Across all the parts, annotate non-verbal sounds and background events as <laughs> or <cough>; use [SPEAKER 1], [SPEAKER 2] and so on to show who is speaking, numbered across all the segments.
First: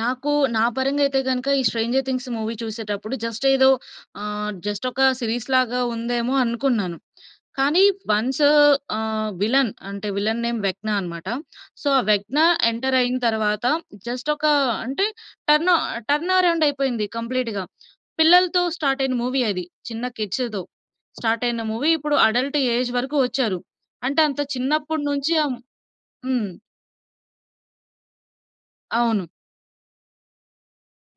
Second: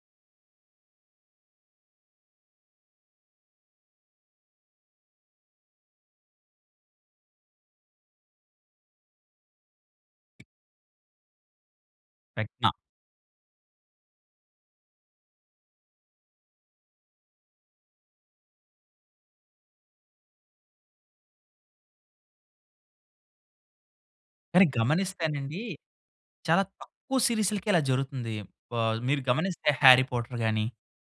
[SPEAKER 1] నాకు, నా పరంగా అయితే గనుక ఈ 'స్ట్రేంజర్ థింగ్స్' మూవీ చూసేటప్పుడు జస్ట్ ఏదో ఆహ్, జస్టొక సీరీస్ లాగా ఉందేమో అనుకున్నాను. కానీ వన్సు ఆహ్, విల్లెన్ అంటే, విల్లెన్ నేమ్ వెక్న అన్నమాట. సో, ఆ వెక్న
[SPEAKER 2] టెక్న
[SPEAKER 1] ఎంటరయిన తరువాత, జస్ట్ ఒకా అంటే టర్నో టర్న్ అరౌండయిపోయింది కంప్లీట్‌గా. పిల్లలతో స్టార్టయిన మూవీ అది. చిన్న కిడ్స్‌తో. స్టార్టయిన మూవీ ఇప్పుడు అడల్ట్ ఏజ్ వరకు వచ్చారు. అంటే, అంత
[SPEAKER 2] కానీ
[SPEAKER 1] చిన్నప్పడి నుంచి అం
[SPEAKER 2] గమనిస్తేనండి,
[SPEAKER 1] హ్మ్.
[SPEAKER 2] చాలా తక్కువ సీరీస్‌లకే ఇలా జరుగుతుంది. ఆహ్, మీరు
[SPEAKER 1] అవును.
[SPEAKER 2] గమనిస్తే 'హ్యారీ పాటర్' గాని,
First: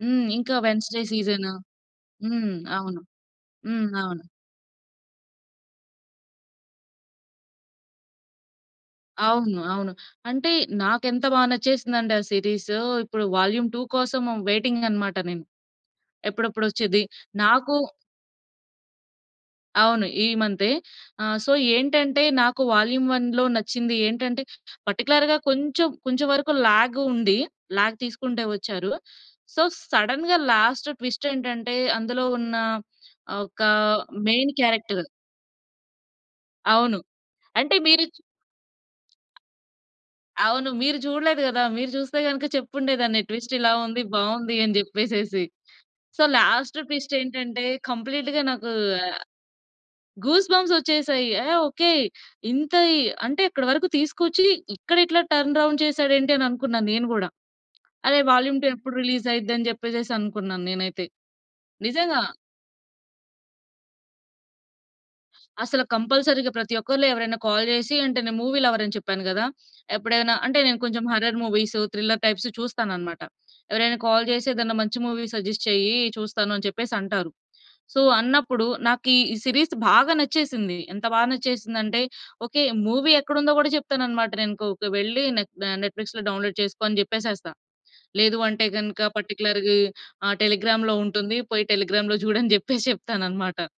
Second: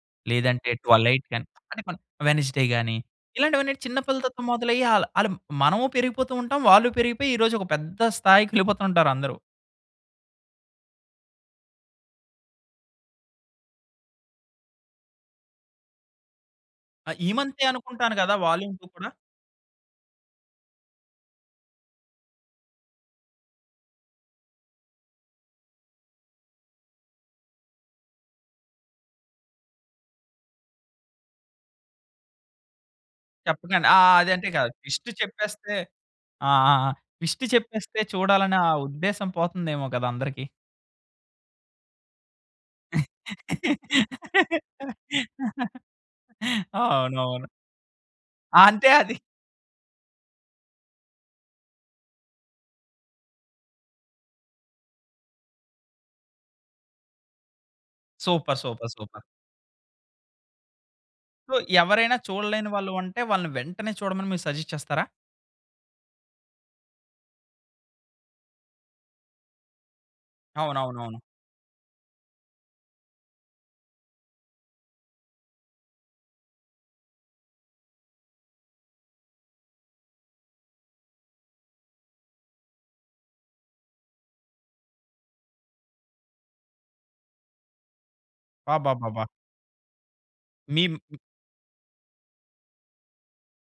[SPEAKER 1] హ్మ్. ఇంకా
[SPEAKER 2] లేదంటే
[SPEAKER 1] 'వెన్‌స్‌డే
[SPEAKER 2] 'ట్వెల్ ఎయిట్' గాని,
[SPEAKER 1] సీజను.'
[SPEAKER 2] అంటే మన
[SPEAKER 1] హ్మ్.
[SPEAKER 2] 'వెడ్‌నెస్‌డే' గాని
[SPEAKER 1] అవును.
[SPEAKER 2] ఇలాంటివన్నీ
[SPEAKER 1] హ్మ్.
[SPEAKER 2] చిన్న
[SPEAKER 1] అవును.
[SPEAKER 2] పిల్లలతో మొదలయ్యి ఆల్ ఆలు మనమూ పెరిగిపోతూ ఉంటాం, వాళ్ళు పెరిగిపోయి, ఈరోజొక పెద్ద స్థాయికి వెళ్ళిపోతూ ఉంటారు అందరు.
[SPEAKER 1] అవును, అవును. అంటే నాకెంత బా నచ్చేసిందండే ఆ సీరీసు, ఇప్పుడు 'వాల్యూమ్ 2' కోసం వైటింగనమాట నేను. ఎప్పుడప్పుడొచ్చేది.
[SPEAKER 2] ఆహ్, ఈ మంతే
[SPEAKER 1] నాకూ
[SPEAKER 2] అనుకుంటాను కదా! 'వాల్యూమ్ 2' కూడా.
[SPEAKER 1] అవును. ఈ మంతే. ఆహ్, సో, ఏంటంటే నాకు 'వాల్యూమ్ 1' లో నచ్చింది ఏంటంటే, పర్టిక్యులర్‌గా కొంచెం, కొంచెం వరకు లాగ్ ఉంది. లాగ్ తీసుకుంటే వచ్చారు. సో, సడెన్‌గా లాస్ట్ ట్విస్టేంటంటే, అందులో ఉన్న ఆహ్, ఒక
[SPEAKER 2] చెప్పకండి. ఆ! అదంటే
[SPEAKER 1] మెయిన్
[SPEAKER 2] కాదు.
[SPEAKER 1] క్యారెక్టరు.
[SPEAKER 2] ట్విస్ట్ చెప్పేస్తే, ఆ! ఆ! ఆ!
[SPEAKER 1] అవును.
[SPEAKER 2] ట్విస్ట్
[SPEAKER 1] అంటే
[SPEAKER 2] చెప్పేస్తే
[SPEAKER 1] మీరు చు
[SPEAKER 2] చూడాలనే ఆ ఉద్దేశం పోతుందేమో కదా అందరికి.
[SPEAKER 1] అవును. మీరు చూడలేదు గదా! మీరు చూస్తే గనుక చెప్పుండే దాన్ని. ట్విస్ట్ ఇలా ఉంది. బావుంది అని జెప్పేసేసి.
[SPEAKER 2] <laughs>
[SPEAKER 1] సో, లాస్ట్
[SPEAKER 2] అవునవును.
[SPEAKER 1] ట్విస్టేంటంటే, కంప్లీట్‌గా నాకూ
[SPEAKER 2] అంతే అది
[SPEAKER 1] గూస్ బంప్సొచ్చేసాయి. యహ్! ఓకే. ఇంత ఇ అంటే ఇక్కడి వరకు తీసుకొచ్చి, ఇక్కడ ఇట్లా టర్న్ రౌండ్ చేసాడేంటి అని అనుకున్నాను నేను గూడా. అరె!
[SPEAKER 2] సూపర్,
[SPEAKER 1] 'వాల్యూమ్ 2'
[SPEAKER 2] సూపర్,
[SPEAKER 1] ఎప్పుడు
[SPEAKER 2] సూపర్.
[SPEAKER 1] రిలీజయిద్ది అని జెప్పేసేసి అనుకున్నాను నేనైతే.
[SPEAKER 2] సో, ఎవరైనా
[SPEAKER 1] నిజంగా.
[SPEAKER 2] చూడలేని వాళ్ళు ఉంటే, వాళ్ళని వెంటనే చూడమని మీరు సజెస్ట్ చేస్తారా?
[SPEAKER 1] అసలు కంపల్సరీగా ప్రతి ఒక్కరిలో ఎవరైనా కాల్ జేసి అంటే నేను మూవీ లవర్ అని చెప్పాను గదా! ఎప్పుడైనా అంటే, నేను కొంచెం
[SPEAKER 2] అవునవునవును.
[SPEAKER 1] హారర్ మూవీస్, థ్రిల్లర్ టైప్స్ చూస్తాననమాట. ఎవరైనా కాల్ జేసి, "ఏదైనా మంచి మూవీ సజెస్ట్ చెయ్యి." చూస్తాను అని చెప్పేసంటారు. సో, అన్నప్పుడు, నాకు ఈ సీరీస్ బాగా నచ్చేసింది. ఎంత బాగా నచ్చేసిందంటే ఓకే. మూవీ ఎక్కడుందో గూడా చెప్తాననమాట. నేనుకోక వెళ్లి నెట్ దా నెట్‌ఫ్లిక్స్‌లో డౌన్లోడ్ చేసుకో అని జెప్పేసేస్తా. లేదు అంటే గనుక,
[SPEAKER 2] అబ్బబ్బబ్బా!
[SPEAKER 1] పర్టిక్యులర్‌గా ఆహ్, టెలిగ్రామ్‌లో
[SPEAKER 2] మీమ్
[SPEAKER 1] ఉంటుంది. పోయి టెలిగ్రామ్‌లో <chuckles> జూడు అని జెప్పేసి చెప్తాననమాట.